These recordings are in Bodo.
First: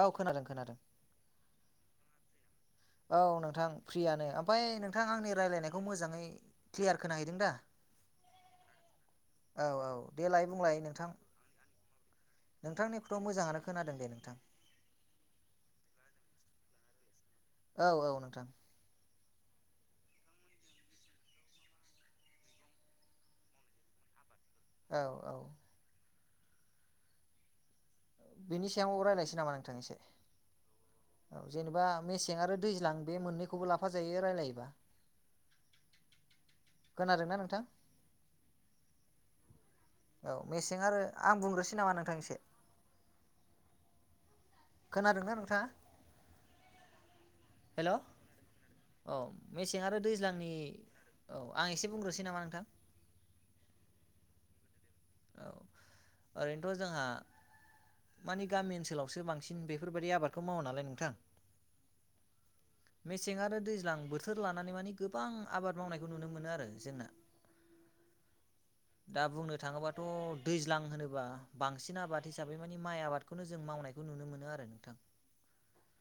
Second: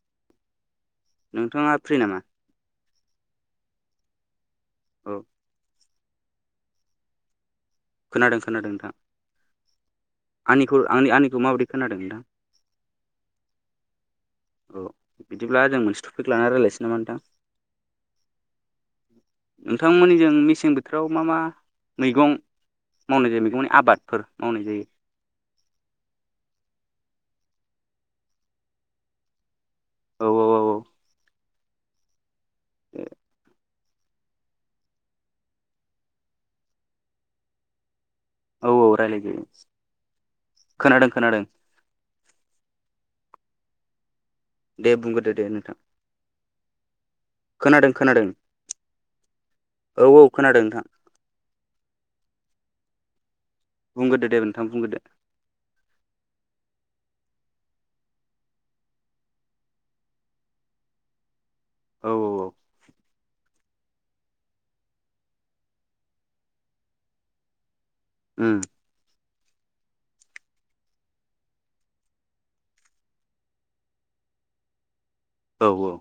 औ खोनादों खोनादों नोंथाङा फ्रि नामा औ नोंथां फ्रियानो ओमफफ्राय नोंथां औ आंनि राय्लायनायखौ मोजाङै क्लियार खोनाहैदों दा खोनादों खोनादों नोंथां औ औ देलाय बुंलाय आंनिखौ नोंथां आंनि आंनिखौ माबायदि खोनादों नोंथां नोंथांनिखौथ' मोजाङानो खोनादों दे नोंथां औ बिदिब्ला जों मोनसे टपिक लानानै राय्लाय बिसि नामा नोंथां औ औ नोंथां नोंथांमोननि जों मेसें बोथोराव मा मा मैगं मावनाय जायो मैगंनि आबादफोर मावनाय जायो औ औ बिनि सायाव राय्लायसै नामा नोंथांनिसिम औ औ औ औ औ जेनेबा मेसें आरो दैज्लां बे मोननैखौबो लाफ फाजायो रायलायोबा खोनादोंना नोंथां लोगो औ मेसें आरो आं बुंग्रोसै नामा नोंथांसे दे बुंग्रदो खोनादोंना दे नोंथाङा नोंथां खोनादों हेल' खोनादों औ मेसें आरो औ औ दैज्लांनि खोनादों नोंथां औ आं एसे बुंग्रोसै नामा नोंथां बुंगोदो दे नोंथां बुंग्रदो औ ओरैनोथ' जोंहा मानि गामि ओनसोलावसो बांसिन बेफोरबायदि आबादखौ मावा नालाय नोंथां औ औ औ मेसें आरो दैलां दैज्लां बोथोर लानानै मानिे गोबां आबाद मावनायखौ नुनो मोनो आरो जोंना उम दा बुंनो थाङोबाथ' दैज्लां होनोबा बांसिन आबाद हिसाबै मानिे माइ आबादखौनो जों मावनायखौ नु नुनो मोनो आरो नोंथां औ औ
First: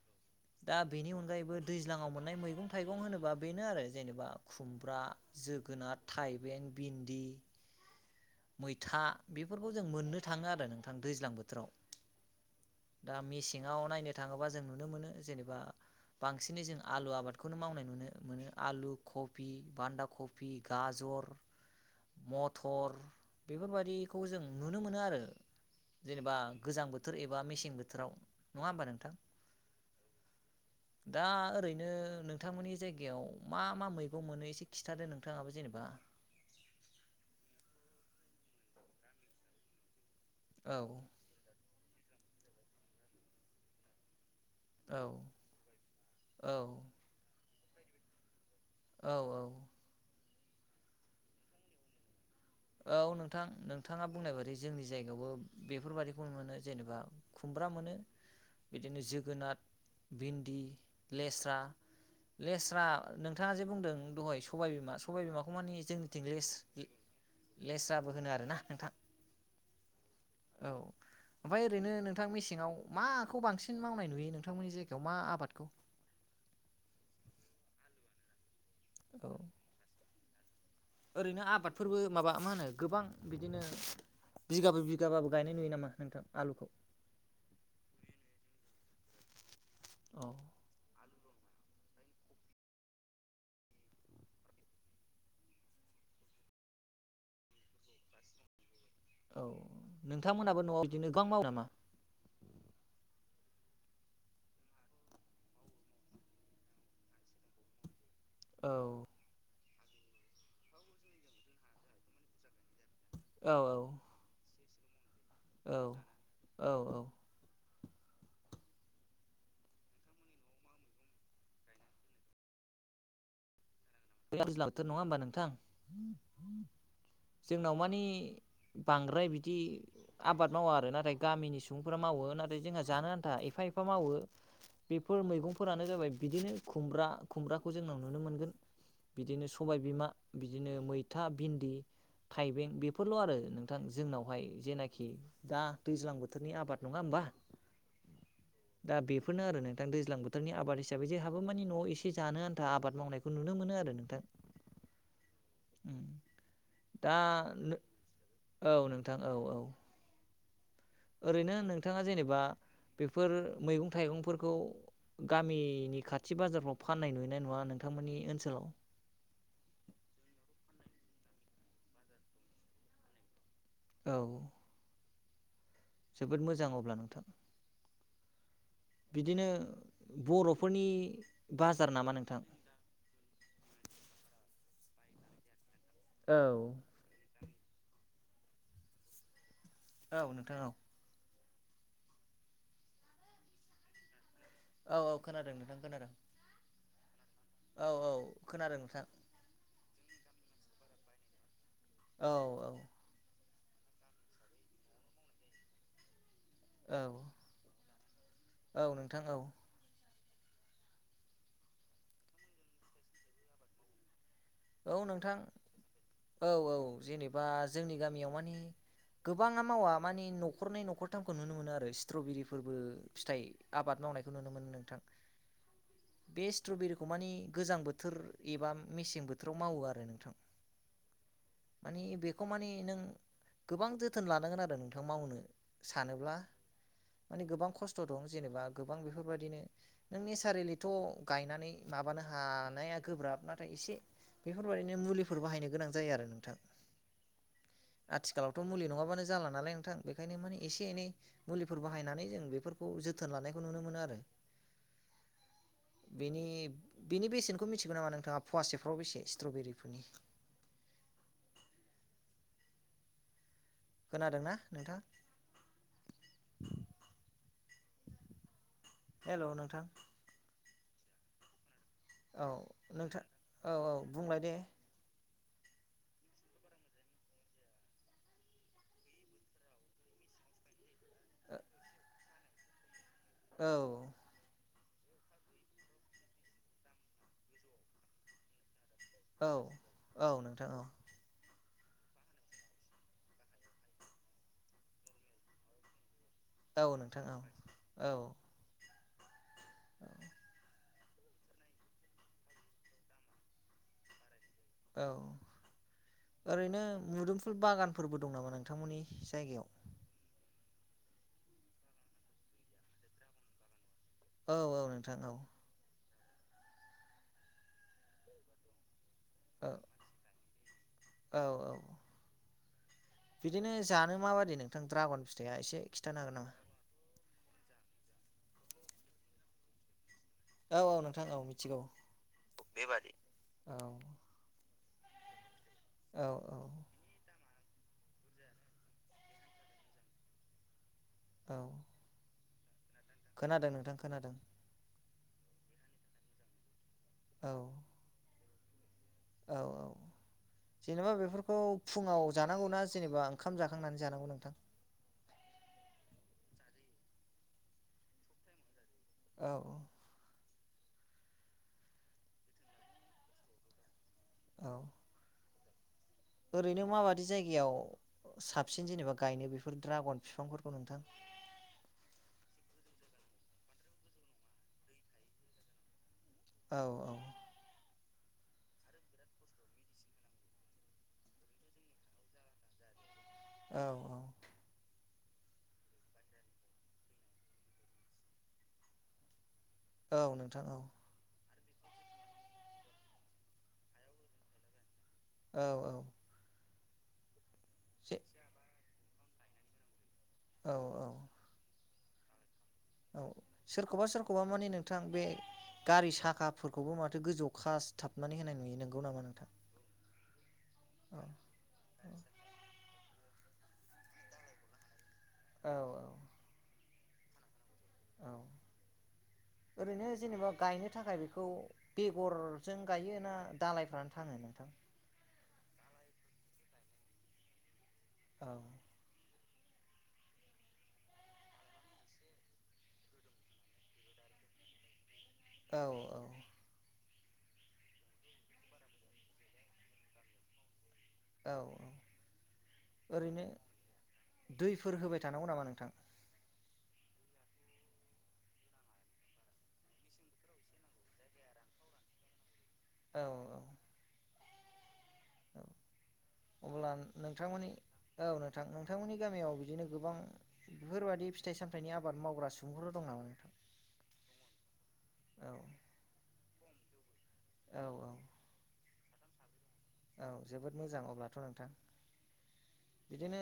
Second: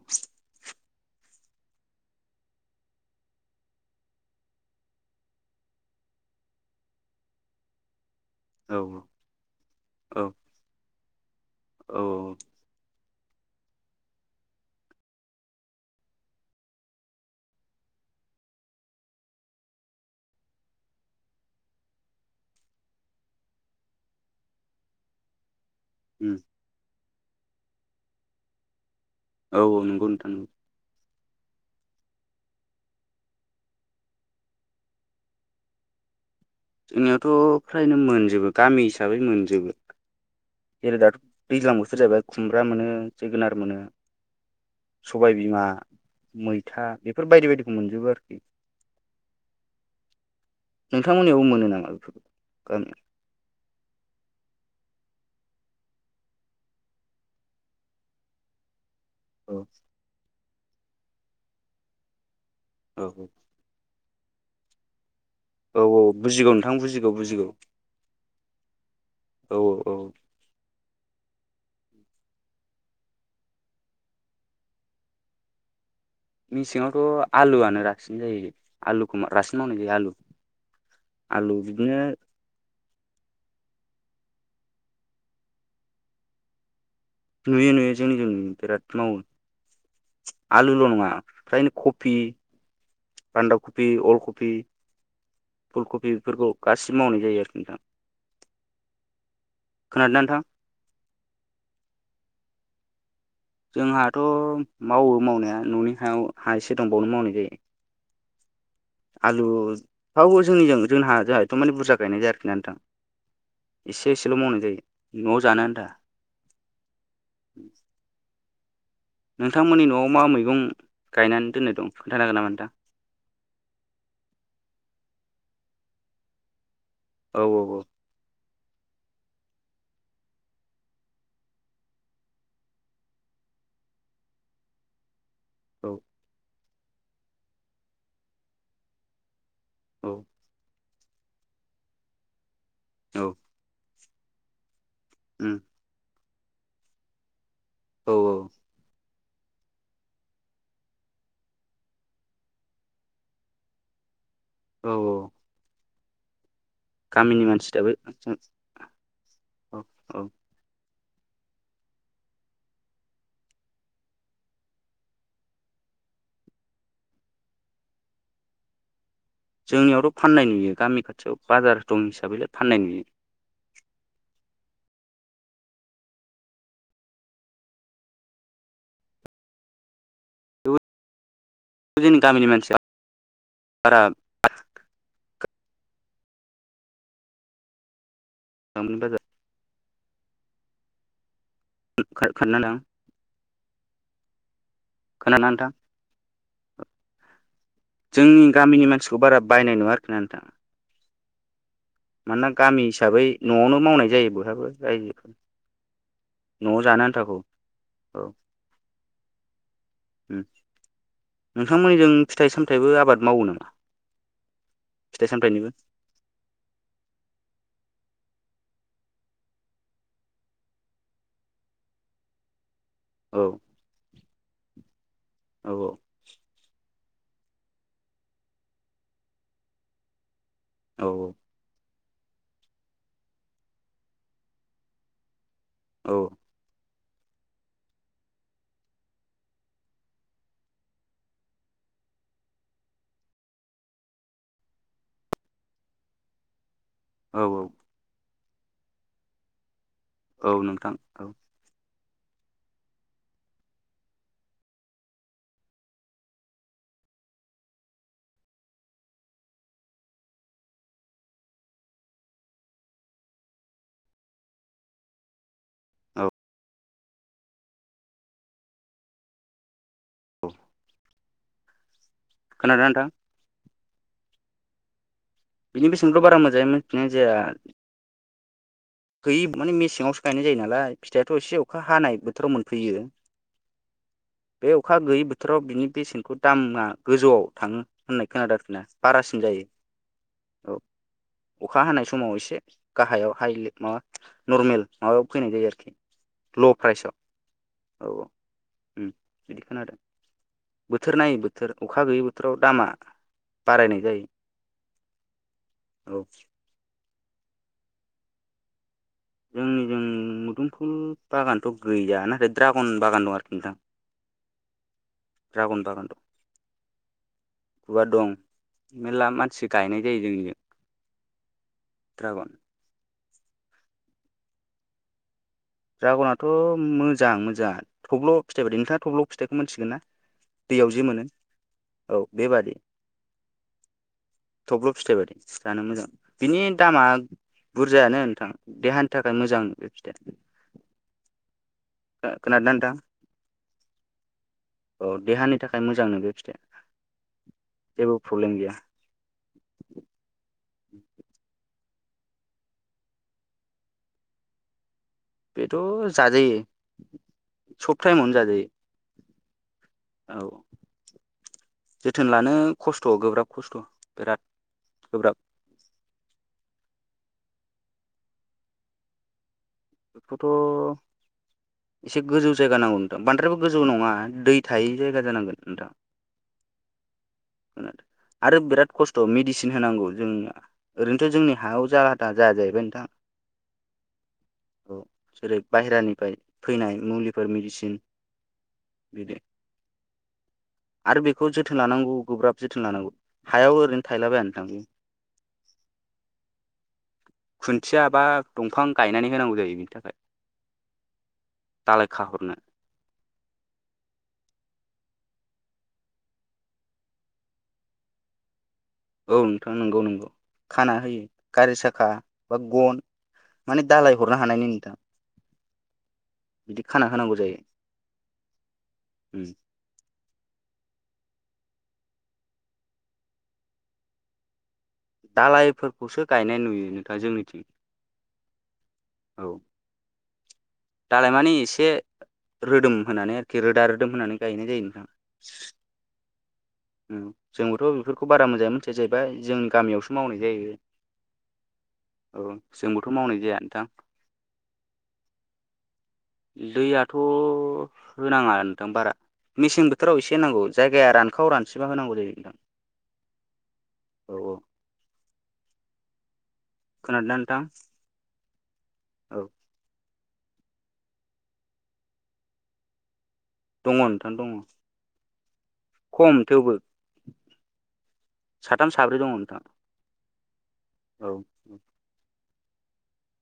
दा बेनि अनगायैबो दैज्लाङाव मोननाय मैगं थाइगं होनोबा बेनो आरो जेनेबा खुमब्रा जोगोन जोनार थाइबें भिन्दि औ मैथा बेफोरखौ जों औ मोननो थाङो आरो नोंथां दैज्लां बोथोर औ दा मेसेङाव नायनो थाङोबा जों नुनो मोनो जेनेबा बांसिनै जों आलु आबादखौनो मावनाय नुनो मोनो आलु खफि बान्दा खफि गाजर [inaudible] मथर बेफोरबायादिखौ जों नुनो मोनो आरो जेनेबा उम गोजां बोथोर बोथोर एबा मेसें बोथोराव नङा होमबा नोंथां औ औ नंगौ नोंथां नंगौ दा ओरैनो नोंथांमोननि जायगायाव मा मा मैगं मोनो एसे खिन्थादो नोंथाङाबो जेनेबा [inaudible] जोंनियावथ' फ्रायनो मोनजोबो गामि हिसाबै मोनजोबो औ जेरै दाथ' दैज्लां बोथोर जाहैबाय खुमब्रा मोनो जोगोनार मोनो औ सबायबिमा औ मैथा बेफोर बायदि बायदिखौ मोनजोबो आरोखि औ औ नोंथांमोननियावबो मोनो नाङा बेफोरखौ औ गामियाव नोंथां नों नथाङा बुंनाय बादि जोंनि जायगायावबो बेफोरबाददिखौ मोनो जेनेबा खुमब्रा मोनो बिदिनो जोगोनार औ भिन्दि लेस्रा लेस्रा औ नोंथाङा जे बुंदों दहाय सबाय बिमास औ औ बजग नोंथ बजगौ ब लेस जाबो होनो आरोना नोंथां औ औ औ औ ओमफफ्राय ओरैनो नोंथां मेसेङाव माखौ बांसिन मावनाय नुयो नोंथांमोननि जायगायाव मा आबादखौ मेसेङावथ' आलुआनो रासिन जायो आलुखौ औ रासिन मावनाय जायो आलु ओरैनो आलु बिदिनो आबादफोरबो माबा मा होनो गोबां बिदिनो बिगाबो बिगाबाबो गायनाय नुयो नामा नोंथां आलुखौ नुयो नुयो जोंनि जोंनि बिराद मावो औ आलुल' नङा फ्रायनो कपि बान्दा कफि अलकपि फुलकफिफोरखौ गासिबो मावनाय जायो आरोखि नोंथां औ खोनादोंना नोंथां नोंथांमोनहाबो न'आव बिदिनो गोबां मावो नामा? जोंहाथ' मावो मावनाया न'नि हायाव हा एसे दंबावनो मावनाय जायो। औ आलु बाव जोंनिजों जों जोंहथ' माने बुरजा गायनाय जायखि न नोंथां औ एसे एसेल' मावनाय जायो। न'आव जानो औ आन्था औ औ नोंथांमोननि न'आव मा मैगं गायनानै दोननो दं खोन्थान हागोन नामा नोंथां? दैज्लां बोथोर नङा होमबा नोंथां औ जोंनाव मानि बांद्राय बिदि आबाद मावा आरो नाथाय गामिनि सुबुंफोरा मावो नाथाय जोंहा जानो आन्था एफा एफा मावो बेफोर मैगं [inaudible] औ सबाय बिमा औ बिदिनो मैथा भिन्दि थाइबें बेफोरल' औ आरो नोंथां जोंनावहाय जेनाखि उम दा दैज्लां बोथोरनि आबाद नङा होमबा औ औ दा बेफोरनो आरो नोंथां दैज्लां बोथोरनि आबाद हिसाबै जोंहाबो मानि न'आव एसे जानो आन्था आबाद मावनायखौ नुनो मोनो आरो नों [inaudible] औ औ दा गामिनि मानसिफ्राबो औ औ ओरैनो नोंथाङा जेनेबा बेफोर मैगं थाइगंफोरखौ गामिनि खाथि बाजारफ्राव फाननाय नुयनाय नङा नोंथांमोननि ओनसोलाव जोंनियावथ' फान्नाय नुयो गामि खाथियाव बाजार दं हिसाबैलाय फाननाय नुयो औ जोबोद मोजां अब्ला नोंथां बिदिनो थेवबो बर'फोरनि बाजार नामा नोंथां गामिनि औ [inaudible] औ नोंथांनाव [inaudible] औ औ खोनादों नोंथां खोनादों औ औ जोंनि खोनादों गामिनि नोंथां मानसिखौ बारा बायनाय नुवा आरोखिना नोंथाङा औ मानोना औ गामि हिसाबै न'आवनो मावनाय जायो बहाबो रायजोफोर न'आव जानो औ आन्थागौ औ औ नोंथां औ नोंथांमोननिजों फिथाइ सामथायाइबो आबाद मावो नामा औ फिथाइ नोंथां सामथाइनिबो औ औ जेनेबा जोंनि गामियाव मानि गोबाङा मावा मानि न'खरनै न'खरथामखौ नुनो मोनो आरो स्ट्रबेरि फोरबो फिथाइ औ आबाद मावनायखौ नुनो मोनो नोंथां औ बे स्ट्रबेरि खौ मानि गोजां बोथोर एबा मेसें बोथोराव मावो आरो नोंथां औ औ मानि बेखौ मानि नों गोबां जोथोन लानांगोन आरो नोंथां मावनो औ सानोब्ला माने गोबां खस्थ' दं जेनेबा गोबां बेफोरबायदिनो नों नेसारेलिथ' गायनानै माब हानाया गोब्राब नाथाय एसे बेफोरबायदिनो मुलिफोर बाहायनो गोनां जायो आरो नोंथां औ औ आथिखालावथ' मुलि नङाबानो जाला नालाय नोंथां बेनिखायनो औ माने एसे नोंथां एनै औ मुलिफोरखौ बाहायनानै जों बेफोरखौ जोथोन लानायखौ नुनो मोनो आरो बेनि बेनि बेसेनखौ मिथिगौ नामा नोंथाङा फवासे [inaudible] खोनादोंना नोंथां? औ हेल' नोंथां औ औ खोनादोंना नोंथां औ औ बुंलां दे बिनि बेसेनथ' बारा मोजाङोमोन बिनो जाया गैयै माने मेसेङावसो गायनाय जायो नालाय फिथाइाथ' एसे अखा हानाय बोथोराव मोनफैयो औ बे अखा गैयै बोथोराव बिनि बेसेनखौ दामा गोजौआव थाङो होननाय खोनादों आरोखि ना बारासिन औ जायो औ नोंथां औ अखा हानाय समाव एसे गाहायाव हाइ माबा नरमेल माबायाव फैनाय जायो आरोखि ल' औ नोंथां औ औ ओम बिदिखोनादों बोथोर नायै बोथोर अखा गैयै बोथोराव दामा बारायनाय जायो औ औ ओरैनो मुदोमफुल बागानफोरबो दं नामा नोंथांमोननि जायगायाव फुल बागानथ' गैया नाथाय ड्रागन बागान दं आरोखि नोंथां औ औ नोंथां औ गुवार दं मेरला मानसि गायनाय जायो जोंनिजों औ औ औ दड्रागन बिदिनो जानो माबायदि नोंथां दड्रागन फि ड्रागनाथ' मोजां मोजांया थब्ल' फिथाइ बायदि नोंथाङा थब्ल' फिथाइखौ मिथिगोन ना औ दैयाव औ जे मोनो नोंथां औ मिथिगौ बेबादि औ थब्ल' फिथाइ बाददि फिथानो मोजां औ औ बिनि दामा बुरजायानो नोंथां देहानि थाखाय मोजां बे फिथाया दाउ खोनादोंना नोंथां खोनादों नोंथां खोनादों औ देहानि थाखाय मोजां नंगो फिथाइ औ जेबो प्रब्लेम गैया औ औ जेनेबा बेफोरखौ फुङाव जानांगौना जेनबा ओंखाम जाखांनानै जानांगौ नोंथां बेथ' जाजायो सब टाइमावनो जाजायो औ औ जोथोन लानो खस्थ' गोब्राब खस्थ' बिराद औ गोब्राब ओरैनो माबादि जायगायाव साबसिन जेनेबा गायनो बे बेफोर ड्रागन बेखौथ' बिफांफोरखौ नोंथां एसे गोजौ जायगा नांगौ नोंथां बांद्रायो गोजौ नङा दै थायै जायगा जानांगोन नोंथां औ औ [inaudible] आरो बिराद खस्थ' मेडिसिन होनांगौ जोंना ओरैनोथ' जोंनि हायाव जालाथा जाया जाहैबाय नोंथां औ औ जेरै बाहेरानिफ्राय फैनाय मुलिफोर मेडिसिन बिदि औ नोंथां औ आरो बेखौ जोथोन लानांगौ गोब्राब जोथोन लानांगौ हायाव ओरैनो थायलाबायानो थांयो औ औ खुन्थिया जे बा दंफां गायनानै होनांगौ जायो बिनि थाखाय औ औ दालाय खाहरनो औ सोरखौबा सोरखौबा माने नोंथां बे गारि साखाफोरखौबो माथो गोजौखा सिथाबनानै होनाय नुयो औ नोंथां नंगौ नंगौ खाना औ होयो गारि साखा बा गन माने दालाय हरनो हानायनि नोंथां औ औ बिदि खाना होनांगौ जायो उम औ ओरैनो जेनेबा गायनो थाखाय बेखौ बेगरजों गायो ना दालायफ्रानो थाङो नोंथां दालायफोरखौसो गायनाय नुयो नोंथां जोंनिथिं औ औ दालाय मानि एसे रोदोम होनानै आरखि रोदा रोदोम होनानै गायनाय जायो नोंथाङा औ औ जोंबोथ' बेफोरखौ बारा मोजाङै मिथिया जाहैबाय जोंनि गामियावसो मावनाय जायो औ औ जोंबोथ' मावनाय ओरैनो जाया नोंथां दैफोर होबाय थानांगौ नामा नोंथां दै आ थ' होनाङा नोंथां बारा मेसें बोथोराव एसे होनांगौ जायगाया रानखाव रान सिबा होनांगौ जायो नोंथां औ औ औ औ अब्ला खोनादोंना नोंथां नोंथांमोननि औ नोंथां नोंथांमोननि औ गामियाव बिदिनो गोबां बेफोरबायादि फिथाइ सामथाइनि आबाद मावग्रा सुबुंफोर दं नामा नोंथां दङ नोंथां दङ औ खम थेवबो औ औ साथाम साब्रै दङ नोंथां औ जोबोद मोजां अब्लाथ' औ नोंथां बिदिनो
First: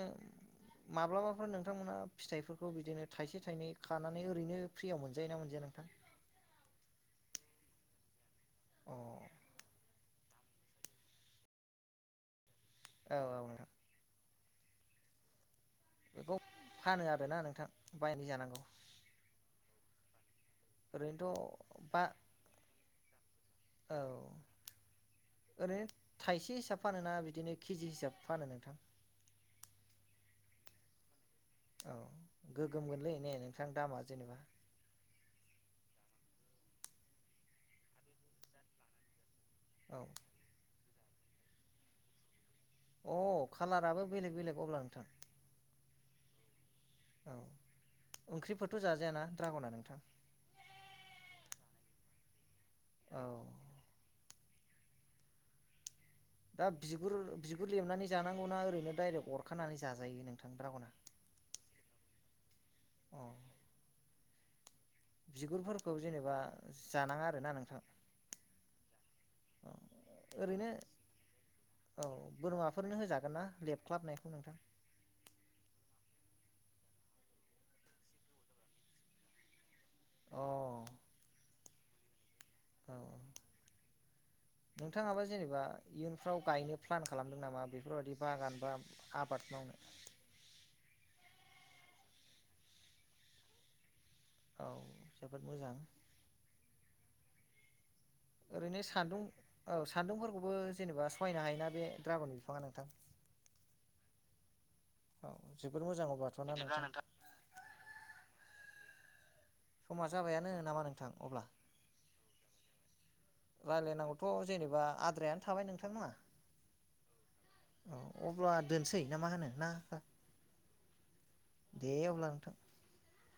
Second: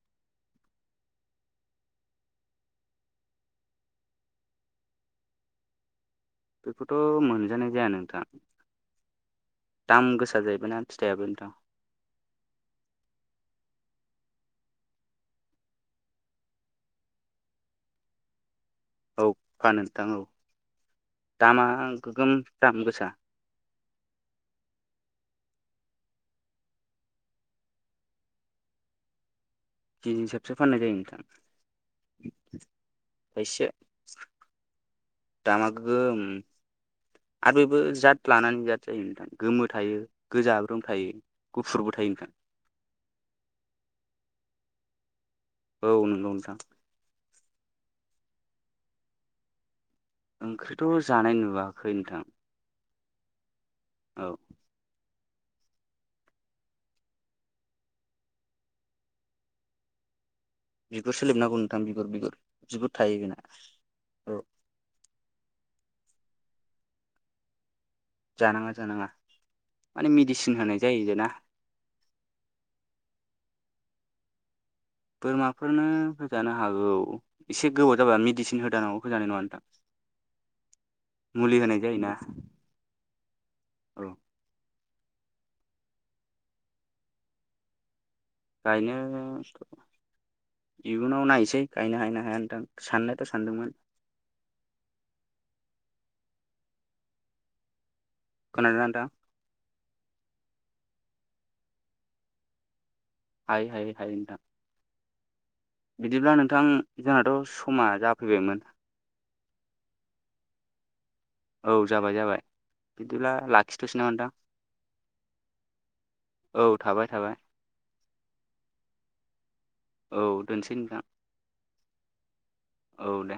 माब्लाबाफोर नोंथांमोना फिथाइफोरखौ बिदिनो थाइसे थाइनै खानानै ओरैनो फ्रियाव मोनजायो ना मोनजाया नों [inaudible] बेखौथ' मोनजानाय जाया नोंथां अ औ दाम गोसा सा जाहैबायना फिथाइयाबो नोंथां [unintelligible] बेखौ फानो आरो ना नोंथां बायनि जानांगौ औ फा नोंथां औ ओरैनोथ' दामा बा गोगोम दाम गोसा औ ओरैनो थाइसे हिसाब फानो ना बिदिनो केजि हिसाब फानो नोंथां केजि हिसाबसो फाननाय जायो नोंथां औ गोगोमगोनलै ने थाइसेया नोंथां दामा जेनेबा ओम आर बेबो जाद लानानै जाद जायो नोंथां गोमो थायो औ गोजाब्रोम थायो गुफुरबो थायो नोंथां अ कालाराबो बेलेग बेलेग अब्ला नोंथां औ नंगौ नोंथां औ ओंख्रिफोरथ' जाजायाना ड्रागना नोंथां ओंख्रिथ' जानाय नुवाखै नोंथां। औ औ दा बिगुर बिगुर लेबनानै जानांगौना ओरैनो डाइरेक्ट अरखानानै जाजायो नों। बिगुरसो लिबनांगौ नोंथां बिगुर बिगुर बिगुर अ थायो बेना र बिगुरफोरखौ जेनेबा जानाङा आरोना नोंथां। जानाङा जानाङा औ माने मेडिसिन ओरैनो होनाय जायो ना औ बोरमाफोरनो होजागोन ना लेफ ख्लाबनायखौ नोंथां। बोरमाफोरनो होजानो हागौ एसे गोबाव जाबा मेडिसिन होदानांगौ होजानाय नङा नोंथां। अ मुलि होनजा औ औ। नोंथाङाबा जेनेबा इयुनफ्राव गायनो प्लान खालामदों नामा बेफोरबायाददि। गायनो इयुनाव नायसै गायनो हायनो हाया होनथां साननायाथ' सानदोंमोन। औ जोबोद मोजां। ओरैनो खोनादोंना नोंथां सान्दुं औ सान्दुंफोरखौबो जेनेबा सहायनो हायोना बे द्रागन बिफाङा नोंथां। हायो हायो हायो नोंथां। औ जोबोद मोजां बिदिब्ला अब्लाथ' ना नोंथां जोंहाथ' समा जाफैबायमोन। समा जाबायानो नामा नों। औ जाबाय जाबाय। बिदिब्ला लाखिथ'सै नामा नोंथां रायलायनांगौथ' जेनेबा आद्रायानो थाबाय नोंथांमोना। औ थाबाय थाबाय। औ अब्ला दोनसै ना मा होनो ना? औ दोनसै नोंथां दे अब्ला नोंथां औ दे